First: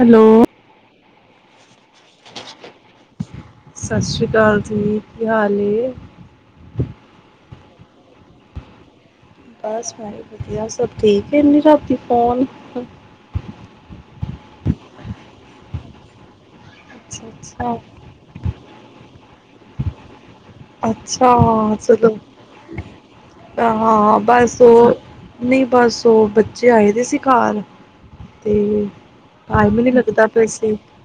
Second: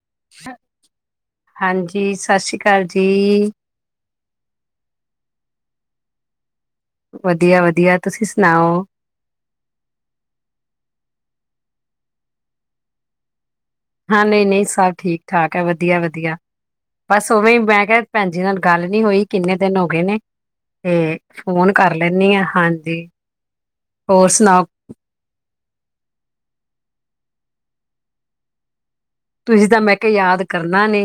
Hello ਹਾਂਜੀ-ਸਾਸੀ ਕਾਲ ਜੀ, ਸਤਿ ਸ੍ਰੀ ਕਾਲ ਜੀ। ਕੀ ਹਾਲ ਏ? ਵਧੀਆ, ਵਧੀਆ। ਤੁਸੀਂ ਸੁਣਾਓ? ਬਸ ਮੈਂ ਬੀ ਵਧੀਆ। ਸਭ ਠੀਕ ਐ? ਇੰਨੀ ਰਾਤੀ ਫੋਨ! ਹਾਂ ਨਈ, ਨਈ ਸਭ ਠੀਕ- ਠਾਕ ਐ ਵਧੀਆ, ਵਧੀਆ। ਬਸ ਅੱਛਾ ਉਵੇਂ। ਅੱਛਾ ਮੈਂ ਕਿਹਾ ਭੈਣਜੀ ਨਾਲ ਗੱਲ ਨੀ ਹੋਈ। ਕਿੰਨੇ ਦਿਨ ਹੋ ਗਏ ਨੇ ਤੇ ਅੱਛਾ! ਫੋਨ ਹਾਂ ਕਰ ਚਲੋ, ਲੈਂਦੀ ਆ ਹਾਂਜੀ ਹਾਂ ਹੋਰ ਬਸ ਸੁਣਾਓ ਓ ਨਈ, ਬਸ ਓ ਬ ਚੇ ਆਏ ਦੇ ਸੀ ਕਾਲ। ਤੇ, ਤੁਸੀਂ ਤਾਂ ਟਾਈਮ ਨੀ ਮੈਂ ਕਿਹਾ ਲੱਗਦਾ ਯਾਦ ਪਿਆ ਸੀ। ਕਰਨਾ ਨੇ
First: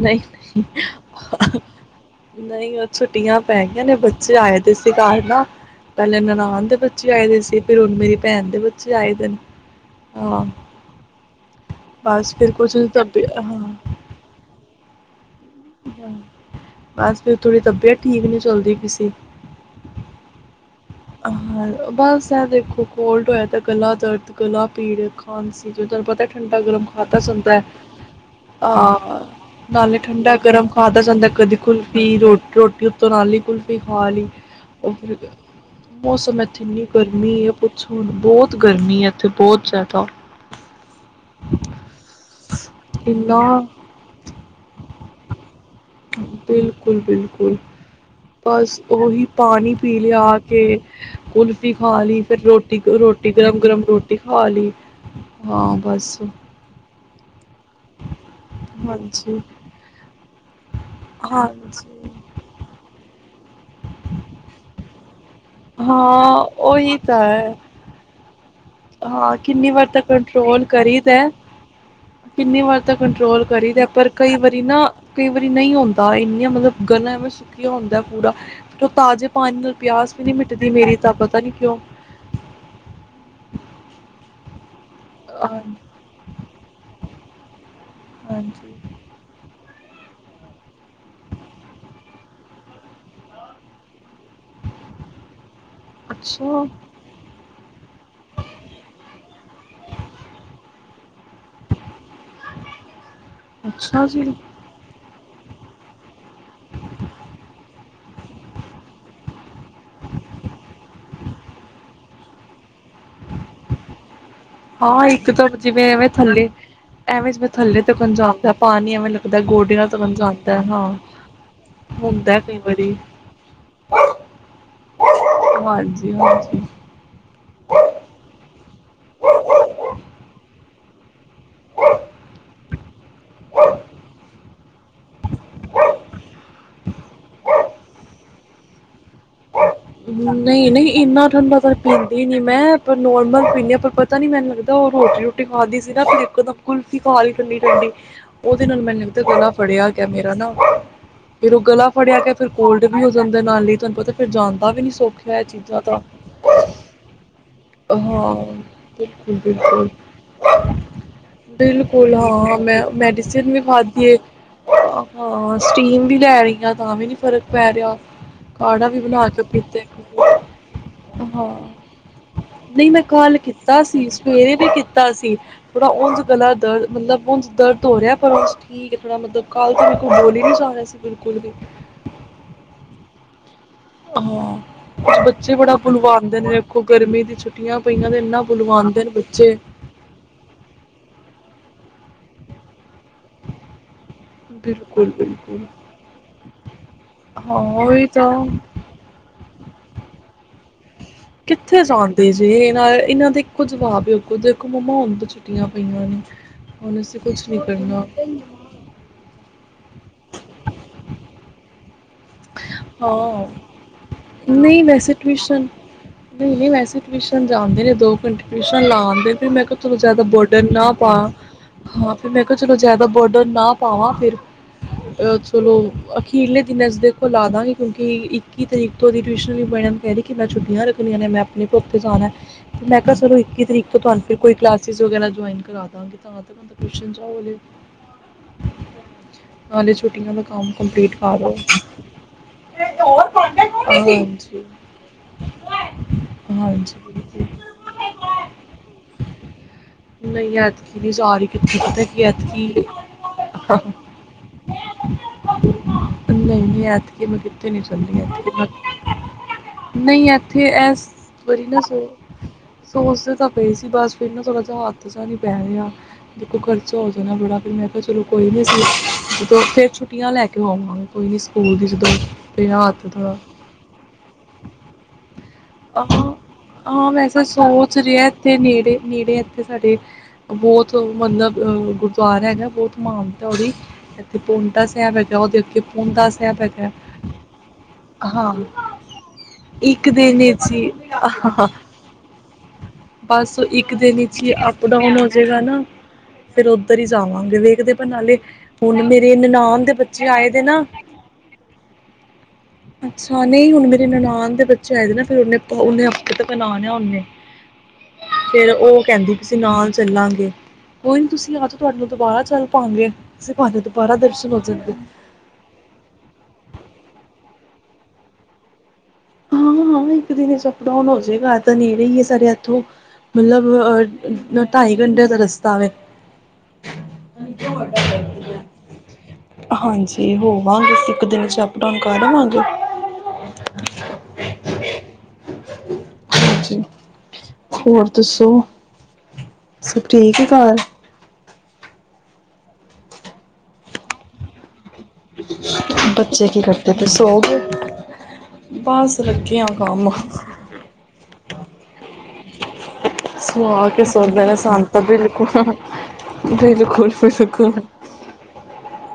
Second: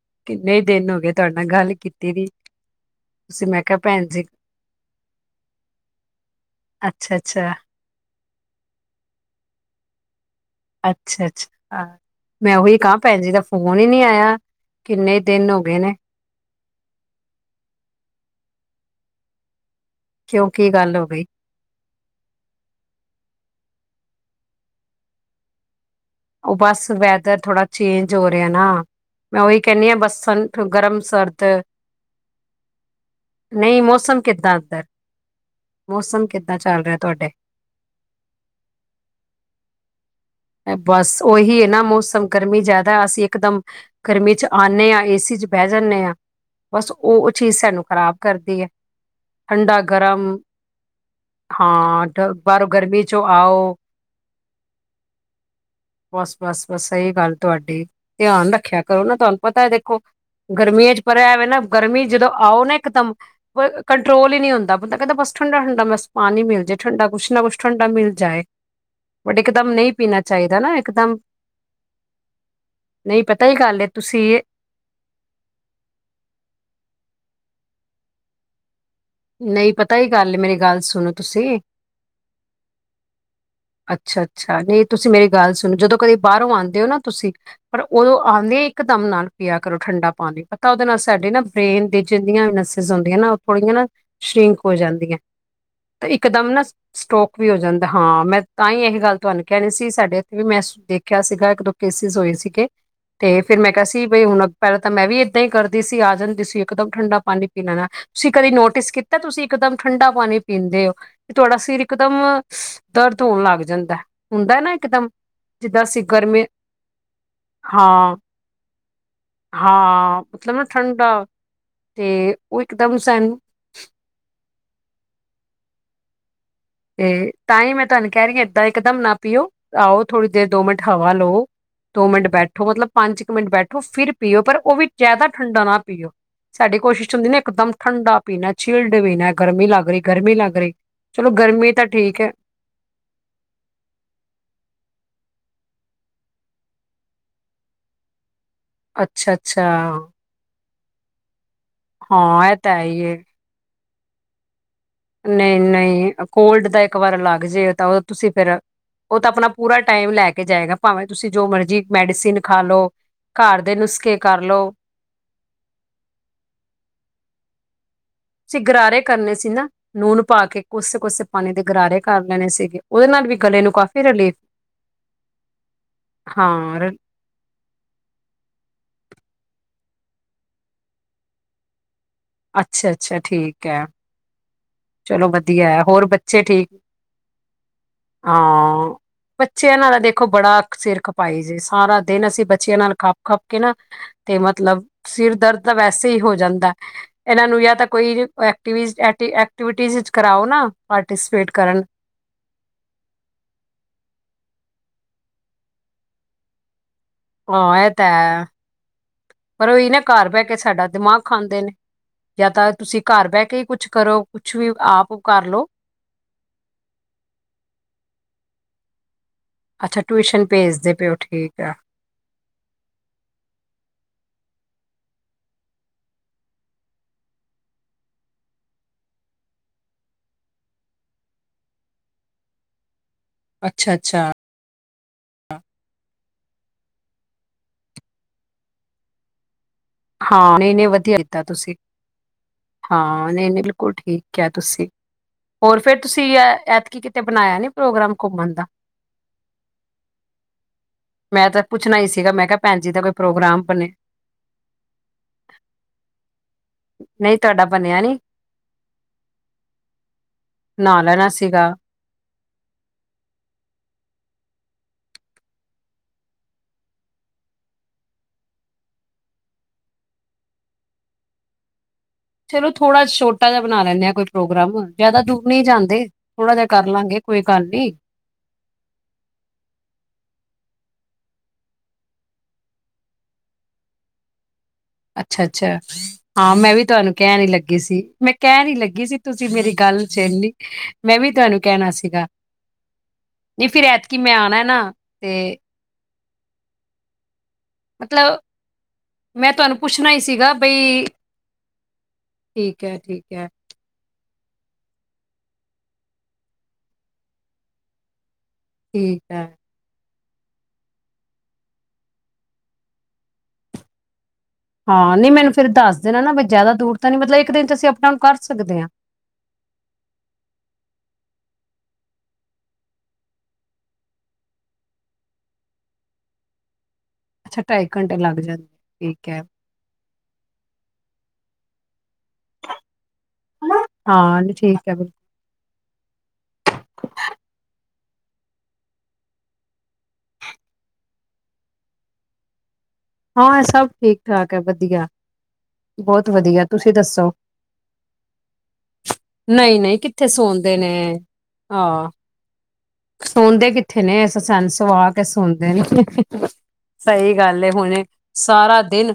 ਨਹੀਂ, ਕਿੰਨੇ ਹੀ ਦਿਨ ਹੋ ਗਏ ਤੁਹਾਡੇ ਨਾਲ ਨਹੀਂ, ਗੱਲ ਕੀਤੀ ਦੀ ਨਈ ਓ ਛੁੱਟੀਆਂ ਤੁਸੀਂ ਮੈਂ ਪੈ ਕਿਹਾ ਗਈਆਂ ਨੇ ਭੈਣ ਜੀ ਬੱਚੇ ਆਏ ਦੇ ਸੀ। ਘਰ ਨਾ ਪਹਿਲੇ ਨਨਾਣ ਦੇ ਬੱਚੇ ਅੱਛਾ ਆਏ ਦੇ ਅੱਛਾ ਸੀ ਫਿਰ ਹੁਣ ਮੇਰੀ ਭੈਣ ਦੇ ਬੱਚੇ ਆਏ ਦਿਨ ਹਾਂ ਅੱਛਾ, ਅੱਛਾ ਹਾਂ। ਬਸ ਫਿਰ ਮੈਂ ਕੁਛ ਓਹੀ ਕਹਾਂ ਭੈਣ ਤਬੀ ਜੀ ਦਾ ਫੋਨ ਈ ਹਾਂ ਨੀ ਆਇਆ। ਕਿੰਨੇ? ਦਿਨ ਹੋ ਗਏ ਨੇ ਬਸ ਫੇਰ ਥੋੜੀ ਤਬੀਅਤ ਠੀਕ ਨੀ ਚੱਲਦੀ ਪਈ ਸੀ। [inaudible] ਕਿਉ? ਹਹ ਬਸ ਐ ਦੇਖੋ, ਕੋਲਡ ਹੋਇਆ ਤੇ ਗਲਾ ਦਰਦ, ਗਲਾ ਪੀੜ, ਖਾਂਸੀ ਜਵੇ ਤੁਹਾਨੂੰ ਪਤਾ ਉਹ ਠੰਡਾ ਗਰਮ ਬਸ ਖਾਦਾ ਵੈਦਰ ਜਾਂਦਾ ਥੋੜਾ ਚੇਂਜ ਹੋ ਰਿਹਾ ਨਾ ਆ, ਮੈਂ ਉਹੀ ਕਹਿੰਦੀ ਹਾਂ ਨਾਲੇ ਬਸ ਠੰਡਾ, ਗਰਮ ਖਾਦਾ ਜਾਂਦਾ ਸਰਦ ਕਦੀ ਕੁਲਫੀ, ਰੋ ਰੋਟੀ ਉੱਤੋਂ ਮ, ਨਾਲੀ ਕੁਲਫੀ ਨਹੀਂ ਖਾ ਮੌਸਮ ਲਈ ਕਿੱਦਾਂ ਅੰਦਰ ਓ ਫਿਰ ਮੌਸਮ ਕਿੱਦਾਂ ਇੱਥੇ ਚੱਲ ਇੰਨੀ ਰਿਹਾ ਤੁਹਾਡੇ ਗਰਮੀ ਐ, ਪੁੱਛੋ ਨਾ ਬੋਤ ਗਰਮੀ ਐ, ਇੱਥੇ ਬੋਤ ਜਾਦਾ ਤੋ [unintelligible] ਬਸ ਓਹੀ ਏ, ਨਾ, ਮੌਸਮ ਗਰਮੀ ਜਾਦਾ‌ ਅਸੀਂ ਇੰਨਾ ਇਕਦਮ ਗਰਮੀ'ਚ ਆਨੇ ਏ ਸ [unintelligible] ਬਿਲਕੁੱਲ, ਬਿਲਕੁੱਲ। ਸਾਨੂੰ ਖ਼ਰਾਬ ਕਰਦੀ ਹੈ ਬਸ ਓਹੀ ਪਾਣੀ ਠੰਡਾ ਪੀ ਲਿਆ ਗਰਮ ਆ ਕੇ, ਕੁਲਫੀ ਖਾ ਹਾਂ ਲਈ, ਡ ਫਿਰ ਬਾਹਰੋਂ ਗਰਮੀ ਚੋਂ ਰੋਟੀ-ਰੋਟੀ ਗਰਮ- ਆਓ ਗਰਮ ਰੋਟੀ ਖਾ ਲਈ। ਹਾਂ, ਬੱਸ। ਸਈ ਗੱਲ ਤੁਹਾਡੇ ਧਿਆਨ ਰੱਖਿਆ ਕਰੋ ਨਾ। ਤੁਹਾਨੂੰ ਹਾਂਜੀ ਪਤਾ ਐ, ਦੇਖੋ ਗਰਮੀਆਂ'ਚ ਪਰ ਐਵੇ ਨਾ, ਹਾਂਜੀ ਗਰਮੀ ਜਦੋਂ ਆਓ ਨਾ ਇਕਦਮ ਕੰਟਰੋਲ ਈ ਨੀ ਹੁੰਦਾ, ਬੰਦਾ ਕਹਿੰਦਾ ਬਸ ਠੰਡਾ-ਠੰਡਾ। ਮ ਬਸ ਹਾਂ ਪਾਣੀ ਮਿਲ ਜੇ, ਉਹੀ ਠੰਡਾ। ਤਾਂ ਕੁੱਛ ਨਾ, ਹੈ ਕੁੱਛ ਠੰਡਾ ਮਿਲ ਜਾਏ। ਹਾਂ, ਬਟ ਕਿੰਨੀ ਇਕਦਮ ਵਾਰ ਨਹੀਂ ਤੱਕ ਪੀਣਾ ਚਾਹੀਦਾ ਕੰਟਰੋਲ ਨਾ ਇਕਦਮ ਕਰੀਦਾ, ਕਿੰਨੀ ਵਾਰ ਤੱਕ ਨਹੀਂ ਕੰਟਰੋਲ ਪਤਾ ਹੀ ਕਰੀ ਗੱਲ ਹੈ ਦੇ, ਪਰ ਕਈ ਤੁਸੀਂ ਵਰੀ ਨਾ, ਕਈ ਵਰੀ ਨਈ ਹੁੰਦਾ। ਇੰਨੀਆਂ ਮਤਲਬ ਗਲਾਂ ਵਿੱਚ ਸੁਕਿਆ ਹੁੰਦਾ ਪੂਰਾ ਤਾਜ਼ੇ ਪਾਣੀ ਨਾਲ ਨਹੀਂ ਪਤਾ ਹੀ ਪਿਆਸ ਵੀ, ਨੀ, ਗੱਲ ਮਿਟਦੀ ਗੱਲ ਮੇਰੀ ਸੁਣੋ ਤਾਂ'ਪਤਾ ਤੁਸੀਂ ਨੀ ਕਿਉਂ। ਅੱਛਾ-ਅੱਛਾ ਨਈ ਤੁਸੀਂ ਮੇਰੀ ਗੱਲ ਹਾਂ, ਸੁਣ ਜਦੋਂ ਕਦੇ ਬਾਹਰੋਂ ਆਉਂ ਦਿਓ ਨਾ, ਤੁਸੀਂ। ਪਰ ਉਦੋਂ, ਆਉਂਦੇਆ ਈ ਹਾਂਜੀ ਇੱਕ ਦਮ ਨਾੰਗ ਗਿਆ। ਕਰੋ ਠੰਡਾ ਪਾਣੀ, ਪਤਾ। ਉਹਦੇ ਨਾਲ, ਸਾਡੀ ਨਾ, ਬ੍ਰੇਨ ਦੀ'ਚ ਜਿੰਨੀਆਂ ਵੀ ਨਸਜ਼ ਹੁੰਦੀਆਂ ਨਾ, ਉਹ ਥੋੜੀਆਂ ਨਾ ਸ਼੍ਰਿੰਕ ਹੋ ਜਾਂਦੀਆਂ ਤੇ ਇਕਦਮ ਨਾ ਅੱਛਾ ਸਟੋਕ ਵੀ ਹੋ ਜਾਂਦਾ ਹਾਂ, ਮੈਂ ਤਾਂ ਹੀ, ਇਹ ਗੱਲ ਤੁਹਾਨੂੰ ਕਹਿਣੀ ਸੀ। ਸਾਡੇ ਇੱਥੇ ਵੀ ਮੈਂ ਦੇਖ ਦੇਖਿਆ ਸੀਗਾ ਇੱਕ ਦੋ ਕੇਸਿਸ ਹੋਏ ਸੀਗੇ, ਤੇ, ਫੇਰ ਮੈਂ ਕਿਹਾ ਅੱਛਾ ਸੀ ਬਈ ਜੀ ਹੁਣ ਪਹਿਲਾਂ ਤਾਂ, ਮੈਂ, ਵੀ ਤੇ ਕਰਦੀ ਸੀ। ਆ ਜਾਂਦੀ ਤੁਸੀਂ ਇੱਕਦਮ ਠੰਡਾ ਪਾਣੀ -ਪੀਣਾ ਨਾ, ਤੁਸੀਂ ਕਦੇ ਨੋਟਿਸ ਕੀਤਾ, ਤੁਸੀਂ ਇਕਦਮ ਠੰਡਾ ਪਾਣੀ ਪੀਂਦੇ ਹੋ, ਤੇ, ਤੁਹਾਡਾ ਸਿਰ ਇੱਕ ਦਮ ਹਾਂ, ਇੱਕ ਤਾਂ ਜਿੱਦਾਂ ਜਿਵੇਂ ਅਸੀਂ ਐਵੇਂ ਗਰਮੀ ਥੱਲੇ ਐਵੇਂ ਜਿਵੇਂ ਥੱਲੇ ਤੱਕਣ ਹਾਂ ਜਾਂਉਦਾ, ਪਾਣੀ ਐਵੇਂ ਲੱਗਦਾ ਗੋਡਿਆਂ ਤੋਂਕਣ ਹਾਂ ਮਤਲਬ ਜਾਦਾ ਨਾ ਹਾਂ ਠੰਡਾ ਤੇ ਹੁੰਦਾ ਕਈ ਉਹ ਵਾਰੀ ਇਕਦਮ ਸਾਨੂੰ ਹਾਂਜੀ-ਹਾਂਜੀ। ਤੇ ਤਾਂ ਹੀ ਮੈਂ ਤੁਹਾਨੂੰ ਕਹਿ ਰਹੀ ਹਾਂ, ਏਦਾਂ ਇੱਕ ਦਮ ਨਾ ਪੀਓ, ਆਓ ਥੋੜ੍ਹੀ ਦੇਰ ਦੋ ਮਿੰਟ ਹਵਾ ਲਓ, ਦੋ ਮਿੰਟ ਬੈਠੋ ਮਤਲਬ ਪੰਜ ਕੁ ਮਿੰਟ ਬੈਠੋ, ਫਿਰ ਪੀਓ ਪਰ ਉਹ ਵੀ ਜ਼ਿਆਦਾ ਠੰਡਾ ਨਾ ਪੀਓ। ਸਾਡੀ ਕੋਸ਼ਿਸ਼ 'ਚ ਹੁੰਦੀ ਨਾ, ਇਕ ਇੱਕਦਮ ਠੰਡਾ ਪੀਣੈ ਚਿਲਡ ਪੀਣੈ ਗਰਮੀ ਲੱਗ ਰਹੀ ਗਰਮੀ ਲੱਗ ਰਹੀ ਚਲੋ। ਠੰਢਾ ਤਾਂ ਗਰਮੀ ਠੀਕ ਪੀਂਦੀ ਹੈ ਨੀਂ ਮੈਂ ਪਰ ਨੋਰਮਲ ਪੀਂਣੀ ਆਂ ਪਰ ਪਤਾ ਨੀਂ ਮੈਨੂੰ ਲੱਗਦਾ ਉਹ ਰੋਟੀ ਰੂ ਰਟੀ ਖਾਧੀ ਸੀ ਨਾ ਫਿਰ ਇੱਕੋਦਮ ਕੁਲਫੀ ਖਾ ਲੀ ਠੰਡੀ ਠੰਡੀ। ਉਹਦੇ ਨਾਲ ਮੈਨੂੰ ਲਗਦੈ ਅੱਛਾ ਗਲਾ ਅੱਛਾ ਫੜਿਆ ਗਿਆ ਮੇਰਾ ਨਾਂ ਫਿਰ ਉਹ ਗਲਾ ਫੜਿਆ ਗਿਆ ਫੇਰ ਹਾਂ ਇਹ ਤਾਂ ਹੈ ਕੋਲਡ ਵੀ ਹੀ ਹੋ ਹੈ ਜਾਂਦੈ ਨਾਲ ਈ। ਤੁਹਾਨੂੰ ਪਤਾ ਫਿਰ ਜਾਣ ਦਾ ਵੀ ਨੀ ਸੌਖਾ ਇਹ ਨਹੀਂ ਚੀਜ਼ਾਂ ਦਾ ਨਹੀਂ ਕੋਲਡ ਦਾ ਇੱਕ ਵਾਰ ਲੱਗ ਜੇ ਤਾਂ ਉਹ [unintelligible] ਤੁਸੀਂ ਹਾਂ ਫਿਰ ਉਹ ਤਾਂ ਬਿਲਕੁਲ ਆਪਣਾ ਪੂਰਾ ਬਿਲਕੁਲ ਟਾਈਮ ਲੈ ਕੇ ਜਾਏਗਾ ਭਾਵੇਂ ਤੁਸੀਂ ਜੋ ਮਰਜ਼ੀ ਬਿਲਕੁਲ ਮੈਡੀਸਿਨ ਹਾਂ ਖਾ ਮੈਂ ਲਓ ਮੈਡੀਸਿਨ ਵੀ ਘਰ ਦੇ ਖਾਧੀ ਏ ਨੁਸਖੇ ਕਰ ਲਓ ਹਾਂ ਸਟੀਮ ਵੀ ਲੈ ਰਹੀ ਆਂ ਤਾਂ ਵੀ ਨੀਂ ਫ਼ਰਕ ਪੈ ਰਿਆ। ਸੀ ਗਰਾਰੇ ਕਰਨੇ ਸੀ। [unintelligible] ਨਾ ਨੂਨ ਪਾ ਕੇ ਕੋਸੇ-ਕੋਸੇ ਪਾਣੀ ਹਾਂ ਦੇ ਗਰਾਰੇ ਕਰ ਲੈਣੇ ਸੀਗੇ ਨਹੀਂ ਮੈਂ ਉਹਦੇ ਨਾਲ ਵੀ ਕੱਲ ਗਲੇ ਨੂੰ ਕੀਤਾ ਕਾਫ਼ੀ ਸੀ ਰਿਲੀਫ ਸਵੇਰੇ ਵੀ ਕੀਤਾ ਸੀ। ਥੋੜਾ ਉਝ ਗਲਾ ਦਰਦ ਹਾਂ ਮਤਲਬ ਉਝ ਦਰਦ ਹੋ ਰਿਹੈ ਪਰ ਉਂਝ ਠੀਕ ਐ ਥੋੜਾ ਮਤਲਬ ਕੱਲ ਤੇ ਮੇਰੇ ਕੋਲ ਬੋਲਿ ਈ ਨੀਂ ਜਾ ਰਿਹਾ ਸੀ ਬਿਲਕੁਲ ਵੀ ਅੱਛਾ ਅੱਛਾ ਠੀਕ। ਹੈ ਹਾਂ। ਕੁਛ ਚਲੋ ਬੱਚੇ ਵਧੀਆ ਬੜਾ ਐ ਹੋਰ ਬੁਲਵਾਉਂਦੇ ਬੱਚੇ ਨੇ ਠੀਕ। ਦੇਖੋ ਗਰਮੀ ਦੀ ਛੁੱਟੀਆਂ ਪਈਆਂ ਤੇ ਇੰਨਾ ਹਾਂ ਬੁਲਵਾਉਂਦੇ ਨੇ ਬੱਚੇ ਇਹਨਾਂ ਦਾ ਦੇਖੋ ਬੜਾ ਸਿਰ ਖਪਾਈ ਜੇ ਸਾਰਾ ਦਿਨ ਅਸੀਂ ਬੱਚਿਆਂ ਨਾਲ ਖੱਪ ਖੱਪ ਕੇ ਨਾਂ ਤੇ ਮਤਲਬ ਬਿਲਕੁਲ ਸਿਰ ਦਰਦ ਬਿਲਕੁਲ ਤਾਂ ਵੈਸੇ ਈ ਹੋ ਜਾਂਦੈ, ਇਹਨਾਂ ਹਾਂ ਨੂੰ ਜਾਂ ਤਾਂ ਉਹੀ ਕੋਈ ਐਕਟੀਵੀਜ਼ ਐਕਟੀ ਐਕ ਐਕਟੀਵਿਟੀਜ਼ ਵਿੱਚ ਕਰਾਓ ਨਾ ਕਿੱਥੇ ਕਰਨ ਜਾਂਦੇ ਜੇ ਇਹਨਾਂ ਇਹਨਾਂ ਦੇ ਇਕੋ ਜਵਾਬ ਏ ਅਗੋਂ ਜੇ ਦੇਖੋ ਮੰਮਾ ਉਦ ਛੁਟੀਆਂ ਪਈਆਂ ਨੇਂ। ਹੁਣ ਅਸੀ ਕੁਛ ਨਹੀਂ ਹਾਂ ਇਹ ਕਰਨਾ। ਤਾਂ ਹੈ ਪਰ ਉਹੀ ਨਾ ਘਰ ਬਹਿ ਕੇ ਸਾਡਾ ਦਿਮਾਗ ਖਾਂਦੇ ਨੇਂ। ਹਾਂ, ਕੁਛ ਵੀ ਨਈਂ ਵੈਸੇ ਆਪ ਕਰ ਲਓ ਟਊਸ਼ਨ, ਨਈਂ ਨਈਂ ਵੈਸੇ ਟਊਸ਼ਨ ਜਾਂਦੇ ਨੇਂ ਦੋ ਘੰਟੇ ਟਿਊਸ਼ਨ ਲਾਂ ਦੇ ਫਿਰ ਮੈਂ ਕਿਹਾ ਚਲੋ ਅੱਛਾ ਜ਼ਦਾ ਟਿਊਸ਼ਨ ਬਰਡਨ ਨਾ ਭੇਜਦੇ ਪਏ ਹੋ ਪਵਾਂ ਠੀਕ ਆ। ਹਾਂ ਫਿਰ ਮੈਂ ਕਿਹਾ ਚਲੋ ਜ਼ਦਾ ਬਰਡਨ ਨਾ ਪਾਵਾਂ ਫਿਰ ਅਹ, ਚਲੋ ਅਖੀਰਲੇ ਦਿਨ ਦੇਖੋ ਲਾ ਕਿਉਂਕਿ ਇੱਕੀ ਤਰੀਕ ਤੋਂ ਉਹਦੀ ਟਿਊਸ਼ਨ ਦੀ ਮੈਡਮ ਕੈਹ ਰੀ ਕਿ ਮੈਂ ਛੁੱਟੀਆਂ ਰੱਖਣੀਆਂ ਨੇਂ, ਮੈਂ ਆਪਣੇ ਪੁੁੱਖ ਤੇ ਜਾਣਾ ਤੇ ਮੈਂ ਚਲੋ ਇੱਕੀ ਤਰੀਕ ਅੱਛਾ ਤੋਂ ਤੁਹਾਨੂੰ ਅੱਛਾ। ਫਿਰ ਕੋਈ ਕਲਾਸਿਸ ਵਗੈਰਾ ਜੁਆਇਨ ਕਰਾ ਦਾਂਗੇ ਤਾਂ ਟੂਸ਼ਨ ਜਾਨਗੇ। ਨਾਲੇ ਛੁੱਟੀਆਂ ਦਾ ਹਾਂ ਕੰਮ ਨਹੀਂ ਨਹੀਂ ਕੰਪਲੀਟ ਵਧੀਆ ਕੀਤਾ ਕਰੋ। ਤੁਸੀਂ ਹਾਂ, ਨਈਂ ਬਿਲਕੁਲ ਠੀਕ ਕਿਆ ਤੁਸੀਂ ਹੋਰ ਫਿਰ ਤੁਸੀਂ ਹਾਂਜੀ ਐਤਕੀਂ ਕਿਤੇ ਬਣਾਇਆ ਨੀਂ ਬਿਲਕੁਲ ਪ੍ਰੋਗਰਾਮ ਘੁੰਮਣ ਦਾ। ਨਹੀਂ ਐਤਕੀ ਨਹੀਂ ਜਾ ਰਹੀ ਮੈਂ ਤਾਂ ਕਿੱਥੇ ਪੁੱਛਣਾ ਪਤਾ ਹੀ ਕੀ ਸੀਗਾ ਮੈਂ ਕਿਹਾ ਐਤਕੀ ਭੈਣ ਜੀ ਦਾ ਕੋਈ ਪ੍ਰੋਗਰਾਮ ਬਣੇ। [inaudible] ਨਈਂ ਨਈਂ ਐਤਕੀ ਨਹੀਂ ਮੈਂ ਤੁਹਾਡਾ ਕਿੱਥੇ ਨੀਂ ਬਣਿਆ ਨੀ ਚਲੀ ਐਤਕੀਂ, [unintelligible] ਨਈਂ ਇੱਥੇ ਬਣਾ ਇਸ ਲੈਣਾ ਵਾਰੀ ਸੀਗਾ ਨਾਂ ਸੋ, ਸੋਚਦੇ ਤਾਂ ਪਏ ਸੀ ਬਸ ਫਿਰ ਨਾਂ ਹੱਥ ਚ ਨੀ ਪੈ ਰਿਹਾ ਦੇਖੋ ਖਰਚਾ ਹੋ ਜਾਣਾ ਬੜਾ ਫਿਰ ਮੈਂ ਕਿਹਾ ਚਲੋ ਕੋਈ ਨੀ ਅਸੀਂ ਜਦੋਂ ਫੇਰ ਛੁੱਟੀਆਂ ਲੈ ਕੇ ਆਵਾਂਗੇ ਕੋਈ ਨੀ ਸਕੂਲ ਦੀ [unintelligible] ਚਲੋ ਥੋੜਾ ਹੱਥ ਥੋੜ੍ਹਾ ਛੋਟਾ ਜਹਾ ਬਣਾ ਲੈਂਦੇ ਆਾਂ ਕੋਈ ਪ੍ਰੋਗਰਾਮ ਜਿਆਦਾ ਦੂਰ ਨਹੀਂ ਜਾਂਦਾ ਹਹ ਹਾਂ ਵੈਸਾ ਸੋਚ ਰਿਹਾ ਇੱਥੇ ਨੇੜੇ ਨੇੜੇ ਇੱਥੇ ਸਾਡੇ ਬਹੁਤ ਮਤਲਬ ਗੁਰਦੁਆਰਾ ਹੈਗਾ ਬਹੁਤ ਮਾਨਤਾ ਉਹਦੀ ਇੱਥੇ ਪਹੁੰਚ ਅੱਛਾ ਅੱਛਾ ਹਾਂ ਮੈਂ ਵੀ ਹੈਗਾ ਤੁਹਾਨੂੰ ਕਹਿਣ ਨੀ ਲੱਗੀ ਸੀ ਮੈਂ ਹਾਂ ਕਹਿਣ ਨੀ ਲੱਗੀ ਸੀ ਤੁਸੀਂ ਮੇਰੀ ਗੱਲ ਇੱਕ ਛੀਂਨ ਦਿਨ ਲੀ ਬਸ ਨਹੀਂ ਫਿਰ ਇੱਕ ਐਤਕੀ ਦਿਨ ਮੈਂ ਚ ਆਣਾ ਨਾ ਅਪ ਡਾਊਨ ਤੇ ਹੋਜਏਗਾ ਨਾ ਫੇਰ ਉੱਧਰ ਹੀ ਜਾਵਾਂਗੇ ਵੇੇਖ ਦੇ ਪਰ ਨਾਲੇ ਮਤਲਬ ਹੁਣ ਮੇਰੇ ਮੈਂ ਤੁਹਾਨੂੰ ਨਨਾਾਨ ਦੇ ਪੁੱਛਣਾ ਹੀ ਬੱਚੇ ਆਏ ਸੀਗਾ ਦੇ ਨਾ ਬਈ ਠੀਕ ਹੈ ਠੀਕ ਅੱਛਾ ਹੈ ਨਹੀਂ ਹੁਣ ਮੇਰੇ ਨਨਾਾਨ ਬੱਚੇ ਆਏਦੇ ਨੇ ਫਿਰ ਉਹਨੇ ਉਹਨੇ ਆਪੇ ਤੱਕਨ ਲਾਣਾ ਹੈ ਉਨ੍ਹੇਂ ਫੇਰ ਉਹ ਠੀਕ ਕਹਿੰਦੀ ਹੈ ਪਈ ਸੀ ਨਾਲ ਚੱਲਾਂਗੇ ਕੋਈ ਨੀ ਤੁਸੀਂ ਆ ਤਾਂ ਤੁਹਾਡੇ ਨੂੰ ਦੁਬਾਰਾ ਚੱਲ ਪਾਵਗੇ ਅਸੀਂ ਤੁੇ ਦੁਬਾਰਾ ਦਰਸ਼ਨ ਹੋ ਜਾਣਗੇ ਹਾਂ ਨ ਮੈਨੂੰ ਫੇਰ ਦੱਸ ਦੇਣਾ ਨਾ ਬ ਜ਼ਿਆਦਾ ਦੂਰ ਤਾਂ ਨੀ ਮਤਲਬ ਇੱਕ ਦਿਨ ਚ ਅਸੀਂ ਅਪ, ਡਾੳਨ ਕਰ ਸਕਦੇ ਹਾਂ ਹਾਂ ਹਾਂ ਇੱਕ ਦਿਨ ਅਪਡਾਊਨ ਹੋ ਜਾੇਗਾ ਤਾਂ ਨਹੀਂ ਰ ਹੀ ਹੈ ਸਾਡੇ ਇੱਥੋਂ ਮਤਲਬ ਅਹ ਢਾਈ ਘੰਟਿਆਂ ਦਾ ਰਸਤਾ ਵ ਅੱਛਾ ਢਾਈ ਘੰਟੇ ਲੱਗ ਜਾਂਦੇ ਠੀਕ ਹੈ ਹਾਂਜੀ ਹੋਵਾਂਗੇ ਅਸੀਂ ਇੱਕ ਦਿਨ ਚ ਅਪ ਡਾਊਨ ਕਰ ਆਵਾਂਗੇ ਹਾਂ ਨਹੀਂ ਠੀਕ ਹੈ ਬਿਲਕੁਲ ਹਾਂਜੀ ਹੋਰ ਦੱਸੋ ਸਬ ਠੀਕ ਹੈ ਘਰ ਹਾਂ ਸਭ ਠੀਕ ਠਾਕ ਹੈ ਵਧੀਆ ਬਹੁਤ ਬੱਚੇ ਕੀ ਵਧੀਆ ਤੁਸੀਂ ਕਰਤੇ ਥੇ ਸੋ ਦੱਸੋ ਗਏ ਬਸ ਲੱਗੇ ਆ ਨਹੀਂ ਨਹੀਂ ਕੰਮ ਕਿੱਥੇ ਸੁਣਦੇ ਨੇ ਹਾਂ ਸੌਦੇ ਸੁਆ ਕਿੱਥੇ ਕੇ ਨੇ ਸੋਦੇ ਸਾਨੂੰ ਤਾਂ ਸੁਵਾ ਕੇ ਬਿਲਕੁਲ ਸੁਦੇ ਨੇ ਬਿਲਕੁਲ ਸਹੀ ਗੱਲ ਬਿਲਕੁਲ ਹੁਣੇ ਸਾਰਾ ਦਿਨ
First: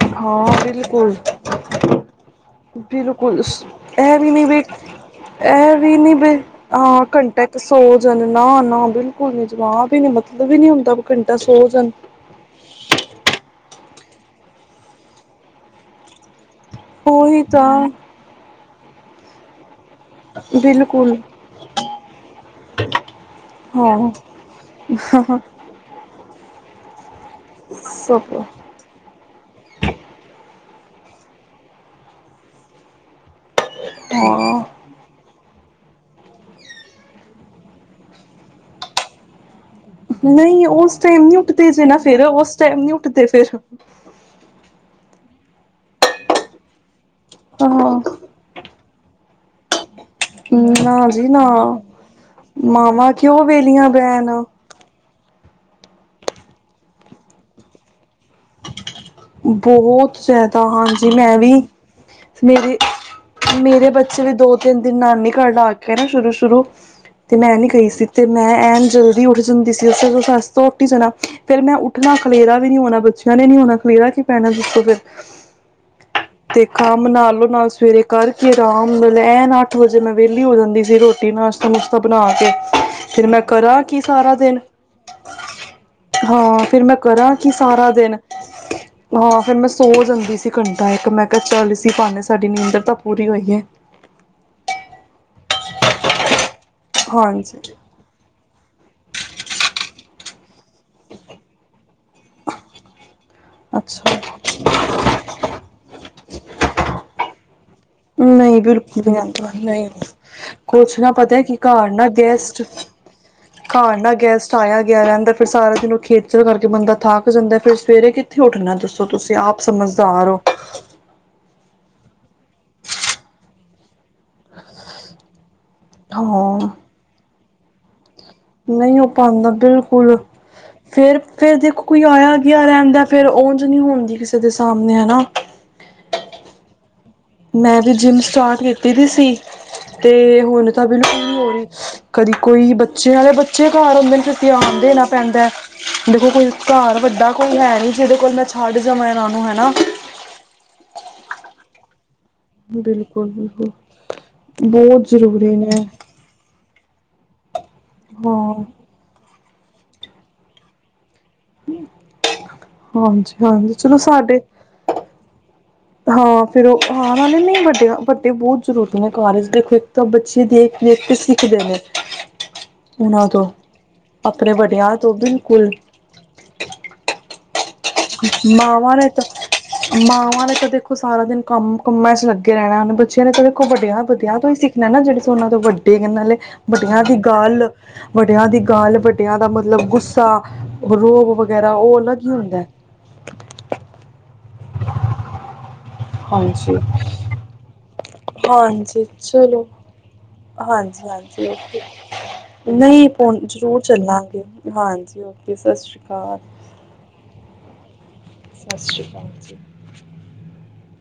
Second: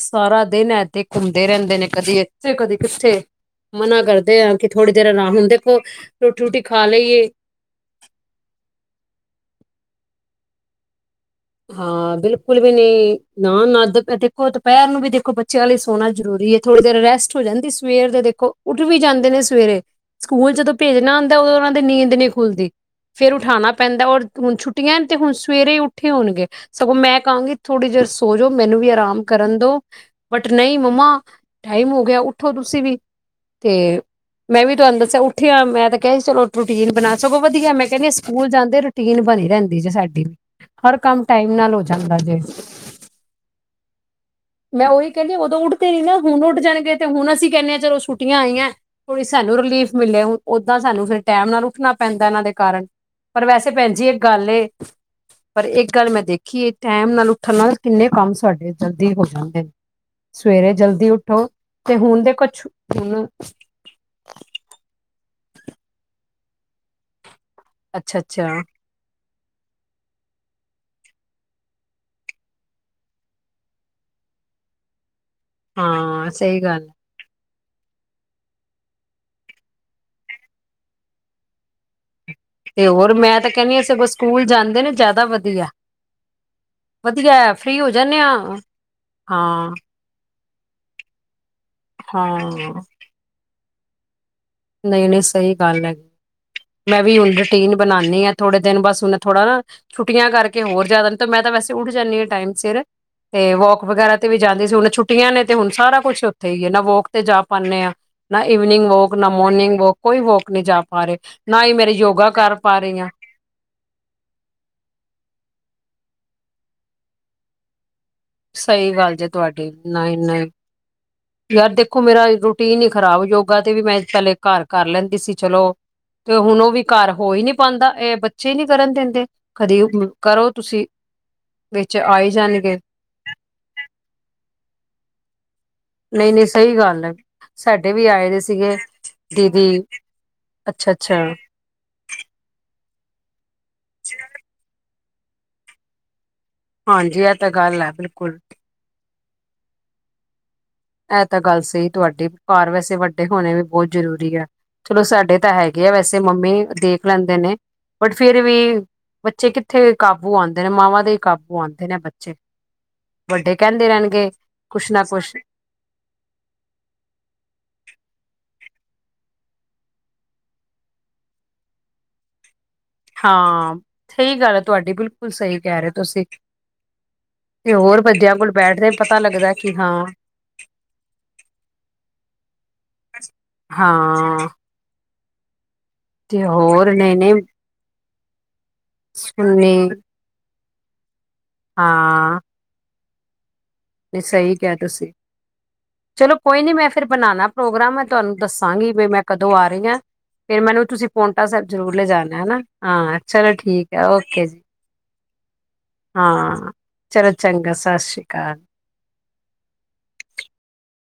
ਸਾਰਾ ਹਾਂ ਦਿਨ ਐਥੇ ਬਿਲਕੁਲ ਘੁੰਮਦੇ ਰਹਿੰਦੇ ਨੇ ਕਦੀ ਇੱਥੇ ਕਦੀ ਕਿੱਥੇ ਬਿਲਕੁਲ ਮਨਾ ਇਹ ਵੀ ਕਰਦੇ ਨੀ ਆ ਬਈ ਕਿ ਥੋੜ੍ਹੀ ਦੇਰ ਆਰਾਮ ਹੁਣ ਇਹ ਦੇਖੋ ਵੀ ਨੀ ਬਇ ਰੋਟੀ ਰੂਟੀ ਖਾ ਹਾਂ ਲਈਏ ਘੰਟਕ ਸੋਜਨ ਨਾ ਨਾ ਬਿਲਕੁਲ ਨੀ ਜਵਾਬ ਮਤਲਬ ਵੀ ਨੀ ਹੁੰਦਾ ਘੰਟਾ ਸੋ ਜਾਣ ਹਾਂ ਬਿਲਕੁਲ ਵੀ ਨਹੀਂ ਨਾ ਨਾ ਦਕ ਦੇਖੋ ਦੁਪਹਿਰ ਨੂੰ ਵੀ ਦੇਖੋ ਬੱਚਿਆਂ ਲਈ ਸੋਣਾ ਜ਼ਰੂਰੀ ਹੈ। ਥੋੜ੍ਹੀ ਦੇਰ ਰੈਸਟ ਹੋ ਉਹੀ ਜਾਂਦੀ ਤਾਂ ਸਵੇਰ ਦੇਖੋ ਉੱਠ ਵੀ ਜਾਂਦੇ ਨੇ ਸਵੇਰੇ ਸਕੂਲ ਜਦੋਂ ਬਿਲਕੁਲ ਭੇਜਣਾ ਹੁੰਦਾ ਉਦੋਂ ਉਹਨਾਂ ਦੀ ਨੀਂਦ ਨਹੀਂ ਖੁੱਲਦੀ ਫੇਰ ਉਠਾਉਣਾ ਪੈਂਦਾ ਹਾਂ ਔਰ ਹੁਣ ਛੁੱਟੀਆਂ ਤੇ ਹੁਣ ਸਵੇਰੇਹੀ ਹੀ ਹੋਣਗੇ ਸਗੋਂ ਮੈਂ ਕਹਾਂਗੀ ਥੋੜ੍ਹੀ ਦੇਰ ਸਭ ਸੋਜੋ ਮੈਨੂੰ ਵੀ ਆਰਾਮ ਕਰਨ ਦੋ ਬਟ ਨਹੀਂ ਮੰਮਮੀ ਹਾਂ ਟਾਈਮ ਹੋ ਗਿਆ ਉੱਠੋ ਤੁਸੀਂ ਵੀ ਤੇ ਹਾਂ ਮੈਂ ਵੀ ਤੁਹਾਨੂੰ ਦੱਸਿਆ ਉਠ ਉਠ ਮੈਂ ਤਾਂ ਕਿਹਾ ਸੀ ਚਲ ਰੂਟੀਨ ਬਣਾ ਸਗੋਂ ਵਧੀਆ ਮੈਂ ਕਹਿੰਦੀ ਸਕੂਲ ਜਾਂਦੇ ਰੂਟੀਨ ਬਣੀ ਰਹਿੰਦੀ। ਜੀ ਸਾਡੀ ਨਹੀਂ ਉਸ ਹਰ ਕੰਮ ਟਾਈਮ ਨੀ ਉੱਠਦੇ ਨਾਲ ਹੋ ਜੇ ਨਾ ਜਾਂਦਾ ਫੇਰ ਜੇ ਉਸ ਟਾਈਮ ਨੀ ਉੱਠਦੇ ਫਿਰ ਉੱਠ ਤੇ ਨ ਨਾ ਹੁਣ ਉੱਠ ਜਾਣਗੇ ਤੇ ਹੁਣ ਅਸੀਂ ਕਹਿੰਦੇ ਹਾਂ ਚਲੋ ਛੁੱਟੀਆਂ ਆਈਆਂ ਥੋੜ੍ਹੀ ਸਾਨੂੰ ਰਿਲੀਫ਼ ਮਿਲਿਆ ਹੁਣ ਓਦਾਂ ਸਾਨੂੰ ਨਾ ਫਿਰ ਜੀ ਨਾ ਟੈਮ ਨਾਲ ਉੱਠਣਾ ਪੈਂਦਾ ਇਹਨਾਂ ਦੇ ਕਾਰਨ ਮਾਵਾਂ ਕਿਉਂ ਪਰ ਵੈਸੇ ਵੇਲੀਆਂ ਭੈਣ ਜੀ ਇੱਕ ਬੈਣ ਗੱਲ ਪਰ ਇੱਕ ਗੱਲ ਮੈਂ ਦੇਖੀ ਇਹ ਟੈਮ ਨਾਲ ਉੱਠਣ ਨਾਲ ਕਿੰਨੇ ਕੰਮ ਸਾਡੇ ਜਲਦੀ ਹੋ ਜਾਂਦੇ ਨੇ ਬਹੁਤ ਜ਼ਿਆਦਾ ਸਵੇਰੇ ਜਲਦੀ ਹਾਂਜੀ ਮੈਂ ਉੱਠੋ ਵੀ ਤੇ ਹੁਣ ਦੇ ਕੁਛ ਮੇਰੇ ਹੁਣ ਮੇਰੇ ਬੱਚੇ ਵੀ ਦੋ ਤਿੰਨ ਦਿਨ ਨਾਨੀ ਘਰ ਆ ਕੇ ਨਾ ਸ਼ੁਰੂ ਸ਼ੁਰੂ ਤੇ ਮੈਂ ਨੀ ਗਈ ਸੀ ਅੱਛਾ ਤੇ ਅੱਛਾ ਮੈਂ ਐਨ ਜਲਦੀ ਉੱਠ ਜਾਂਦੀ ਸੀ ਉੱਠ ਹੀ ਜਾਣਾ ਫੇਰ ਮੈਂ ਉੱਠਣਾ ਖਲੇਰਾ ਵੀ ਨ ਨਹੀਂ ਹੋਣਾ ਬੱਚਿਆਂ ਨੇ ਨ ਨਹੀਂ ਹੋਣਾ ਮੇਰਾ ਕੀ ਪੈਣਾ ਇਸ ਤੋਂ ਫਿਰ ਹਾਂ ਸਹੀ ਗੱਲ ਦੇਖਾਂ ਮੈ ਨਾਲ ਦੀ ਨਾਲ ਸਵੇਰੇ ਕਰਕੇ ਆਰਾਮ ਨਾਲ ਲ ਐਣ ਅੱਠ ਵਜੇ ਮੈਂ ਵਿਹਲੀ ਹੋ ਜਾਂਦੀ ਸੀ ਰੋਟੀ ਨਾਸ਼ਤਾ ਨੂਸਤਾ ਤੇ ਹੋਰ ਮੈਂ ਤਾਂ ਕਹਿੰਦੀ ਹਾਂ ਸਗੋਂ ਸਾਰਾ ਸਕੂਲ ਦਿਨ ਜਾਂਦੇ ਨੇ ਜਿਆਦਾ ਵਧੀਆ ਹਾਂ ਫਿਰ ਮੈਂ ਕਰਾਂ ਕੀ ਵਧੀਆ ਫ੍ਰਰੀ ਹੋ ਸਾਰਾ ਦਿਨ ਜਾਂਦੇ ਹਾਂ। ਹਾਂ ਫੇਰ ਮੈਂ ਸੋ ਜਾਂਦੀ ਸੀ। ਘੰਟਾ ਇੱਕ ਮੈਂ ਬੱਚਾ ਹੁੰਦੀ ਸੀ ਪਾਵੇ ਸਾਡੀ ਹਾਂ ਨੀਂਦਰ ਤਾਂ ਪੂਰੀ ਹੋਈ ਹੈ। ਨਹੀਂ ਨਹੀਂ ਸਹੀ ਗੱਲ ਹੈ ਮੈਂ ਵੀ ਹੁਣ ਹਾਂਜੀ ਰੂਟੀਨ ਬਣਾਉਣੀ ਹਾਂ ਥੋੜੇ ਦਿਨ ਬਸ ਹੁਣ ਥੋੜ੍ਹਾ ਨਾ ਛੁੱਟੀਆਂ ਕਰਕੇ ਹੋਰ ਜ਼ਿਆਦਾ ਨੀ ਮੈਂ ਤੇ ਵੈਸੇ ਉੱਠ ਜਾਣੀ ਹਾਂ ਟਾਈਮ ਸਿਰ ਤੇ ਵੋਕ ਵਗੈਰਾ ਅੱਛਾ ਤੇ ਵੀ ਜਾਂਦੇ ਸੀ ਹੁਣ ਛੁੱਟੀਆਂ ਨੇ ਤੇ ਹੁਣ ਸਾਰਾ ਕੁੱਛ ਉੱਥੇ ਹੀ ਨਾ ਵੋਕ ਤੇ ਜਾ ਪਾਉਣੇ ਹਾਂ ਨਾ ਨਹੀਂ ਈਵਨਿੰਗ ਬਿਲਕੁਲ ਵੋਕ ਨਹੀਂ ਮੋਰਨਿੰਗ ਨਹੀਂ ਵੋਕ ਕੋਈ ਵੋਕ ਨਹੀਂ ਜਾ ਕੁਛ ਪਾ ਨਾ ਰਹੇ ਪਤਾ ਕਿ ਹੀ ਘਰ ਮੇਰੇ ਨਾ ਯੋਗਾ ਕਰ ਗੈਸਟ ਪਾ ਰਹੀ ਹਾਂ ਘਰ ਨਾ ਗੈਸਟ ਆਇਆ ਗਿਆ ਰਹਿੰਦਾ ਫਿਰ ਸਾਰਾ ਸਾਰਾ ਦਿਨ ਉਹ ਖੇਤਚਲ ਕਰਕੇ ਬੰਦਾ ਥੱਕ ਜਾਂਦਾ ਫਿਰ ਸਵੇਰੇ ਕਿੱਥੇ ਉੱਠਣਾ ਸਹੀ ਦੱਸੋ ਗੱਲ ਜੇ ਤੁਸੀਂ ਆਪ ਤੁਹਾਡੀ ਨਹੀਂ ਸਮਝਦਾਰ ਨਹੀਂ ਹੋ? ਯਾਰ ਦੇਖੋ ਮੇਰਾ ਰੂਟੀਨ ਹੀ ਖ਼ਰਾਬ ਯੋਗਾ ਤੇ ਵੀ ਮੈਂ ਪਹਿਲੇ ਘਰ ਕਰ ਲੈਂਦੀ ਸੀ ਚਲੋ। ਤੇ ਹੁਣ ਹਾਂ ਉਹ ਵੀ ਘਰ ਹੋਈ ਨੀ। ਪਾਉਂਦਾ ਇਹ ਬੱਚੇ। ਹੀ ਕਰਨ ਨਹੀਂ ਉਹ ਦਿੰਦੇ ਪਾਉਂਦਾ ਕਦੀ ਬਿਲਕੁਲ ਕਰੋ ਤੁਸੀਂ ਫੇਰ ਫੇਰ ਦੇਖੋ ਵਿੱਚ ਕੋਈ ਆਈ ਆਇਆ ਗਿਆ ਜਾਣਗੇ ਰਹਿੰਦਾ ਫੇਰ ਉਝ ਨਹੀਂ ਹੁੰਦੀ ਕਿਸੇ ਦੇ ਸਾਹਮਣੇ ਹਨਾ। ਨਹੀਂ ਨਹੀਂ ਸਹੀ ਗੱਲ ਹੈ। ਮੈਂ ਵੀ ਸਾਡੇ ਜਿੰਮ ਆਏ ਦੇ ਸਟਾਰਟ ਸੀਗੇ ਕੀਤੀ ਦੀ ਸੀ ਦੀਦੀ ਤੇ ਹੁਣ ਤਾਂ ਅੱਛਾ ਅੱਛਾ ਬਿਲਕੁਲ ਨਹੀਂ ਹੋ ਰਹੀ ਕਦੀ ਕੋਈ ਬੱਚਿਆਂ ਵਾਲੇ ਬੱਚੇ। ਬੱਚੇ ਘਰ ਹੁੰਦੇ ਨੇ ਤੁਸੀ ਆਦੇ ਨਾ? ਪੈਂਦਾ ਦੇਖੋ, ਕੋਈ? ਘਰ ਹਾਂਜੀ ਵੱਡਾ ਇਹ ਤਾਂ ਕੋਈ ਹੈ ਗੱਲ ਨੀ ਜਿਹਦੇ ਕੋਲ ਬਿਲਕੁਲ ਮੈਂ ਛੱਡ ਜਾਵਾਂ। ਨੂੰ ਹਨਾ। ਇਹ ਤਾਂ ਗੱਲ ਸਹੀ ਤੁਹਾਡੀ। ਘਰ ਵੈਸੇ ਵੱਡੇ ਬਿਲਕੁਲ ਹੋਣੇ ਵੀ ਬਿਲਕੁਲ ਬਹੁਤ ਜ਼ਰੂਰੀ ਆ ਚਲੋ ਬਹੁਤ ਸਾਡੇ ਤਾਂ ਜ਼ਰੂਰੀ ਨੇ ਹੈਗੇ ਆ ਵੈਸੇ ਮੰਮੀ ਦੇਖ ਲੈਂਦੇ ਨੇ ਬਟ ਫੇਰ ਵੀ ਹਾਂ ਬੱਚੇ ਕਿੱਥੇ। ਇੱਥੇ ਕਾਬੂ ਆਦੇ ਨੇ ਮਾਵਾਂ ਦੇ? ਕਾਬੂ ਆਦੇ ਨੇ ਬੱਚੇ ਹਾਂਜੀ ਵੱਡੇ ਹਾਂਜੀ ਕਹਿੰਦੇ ਚਲੋ ਰਹਿਣਗੇ ਸਾਡੇ ਕੁਛ ਨਾ ਕੁਛ। ਹਾਂ ਫੇਰ ਉਹ ਆ ਨਾਲੇ ਨਹੀਂ ਵੱਡੇ-ਵੱਡੇ ਬਹੁਤ ਜ਼ਰੂਰੀ ਨੇ ਕਾਲਜ ਦੇ ਵਿੱਚ ਤਾਂ ਬੱਚੇ ਦੇਖ ਦੇਖ ਕੇ ਸਿੱਖਦੇ ਨੇ। ਉਹਨਾਂ ਤੋਂ ਹਾਂ ਸਹੀ ਆਪਣੇ ਗੱਲ ਹੈ ਤੁਹਾਡੀ ਵੱਡਿਆਂ ਤੋਂ ਬਿਲਕੁਲ ਸਹੀ ਕਹਿ ਰਹੇ ਹੋ ਤੁਸੀਂ? ਤੇ ਹੋਰ ਬੱਚਿਆਂ ਕੋਲ ਬੈਠਦੇ ਮਾਵਾਂ ਨੇ ਪਤਾ ਤਾਂ ਲੱਗਦਾ ਕਿ ਹਾਂ ਮਾਵਾਂ ਨੇ ਤਾਂ ਦੇਖੋ ਸਾਰਾ ਦਿਨ ਕੰਮ ਕੰਮਾਂ ਚ ਲੱਗੇ ਰਹਿਣਾ ਹਨ ਬੱਚਿਆਂ ਨੇ ਤਾਂ ਦੇਖੋ ਵੱਡਿਆ-ਵੱਡਿਆ ਹਾਂ ਤੋਂ ਹੀ ਸਿੱਖਣਾ ਨਾ ਜਿਹੜੇ। ਉਹਨਾਂ ਤੋਂ ਵੱਡੀ। ਏ ਨਾਲੇ ਤੇ ਹੋਰ ਵੱਡੀਆਂ ਦੀ ਨਹੀਂ ਨਹੀਂ ਗੱਲ। ਵੱਡਿਆ ਦੀ। ਗਾਲ ਵੱਡਿਆਂ ਦਾ ਮਤਲਬ ਸੁਣਨੀ ਗੁੱਸਾ। ਔ ਰੋਲ। ਵਗੈਰਾ ਉਹ ਅਲੱਗ ਹੀ ਹਾਂ ਹੁੰਦਾ ਹੈ। ਸਹੀ ਕਿਹਾ ਤੁਸੀਂ। ਚਲੋ ਕੋਈ ਨੀ ਹਾਂਜੀ ਮੈਂ ਫਿਰ ਬਣਾਣਾ ਪ੍ਰੋਗਰਾਮ ਮੈ ਤੁਹਾਨੂੰ ਦੱਸਾਂਗੀ ਹਾਂਜੀ ਵੀ ਮੈਂ ਕਦੋਂ ਆ ਚਲੋ ਰਹੀ ਹਾਂ। ਫਿਰ ਮੈਨੂੰ ਤੁਸੀਂ ਹਾਂਜੀ ਪੋਟਾ ਹਾਂਜੀ ਸਾਹਿਬ ਓਕੇ ਜ਼ਰੂਰ ਲਿਜਾਣਾ ਹੈ ਨਹੀਂ ਹਾਂ ਪਹੁੰ ਚਲੋ ਜ਼ਰੂਰ ਠੀਕ ਹੈ ਚੱਲਾਂਗੇ ਓਕੇ ਜੀ। ਹਾਂਜੀ, ਸਤਿ ਸ਼੍ਰੀ ਅਕਾਲ ਹਾਂ ਚਲੋ ਚੰਗਾ। ਸਤਿ ਸ਼੍ਰੀ ਅਕਾਲ ਸਤਿ ਸ਼੍ਰੀ ਅਕਾਲ ਜੀ।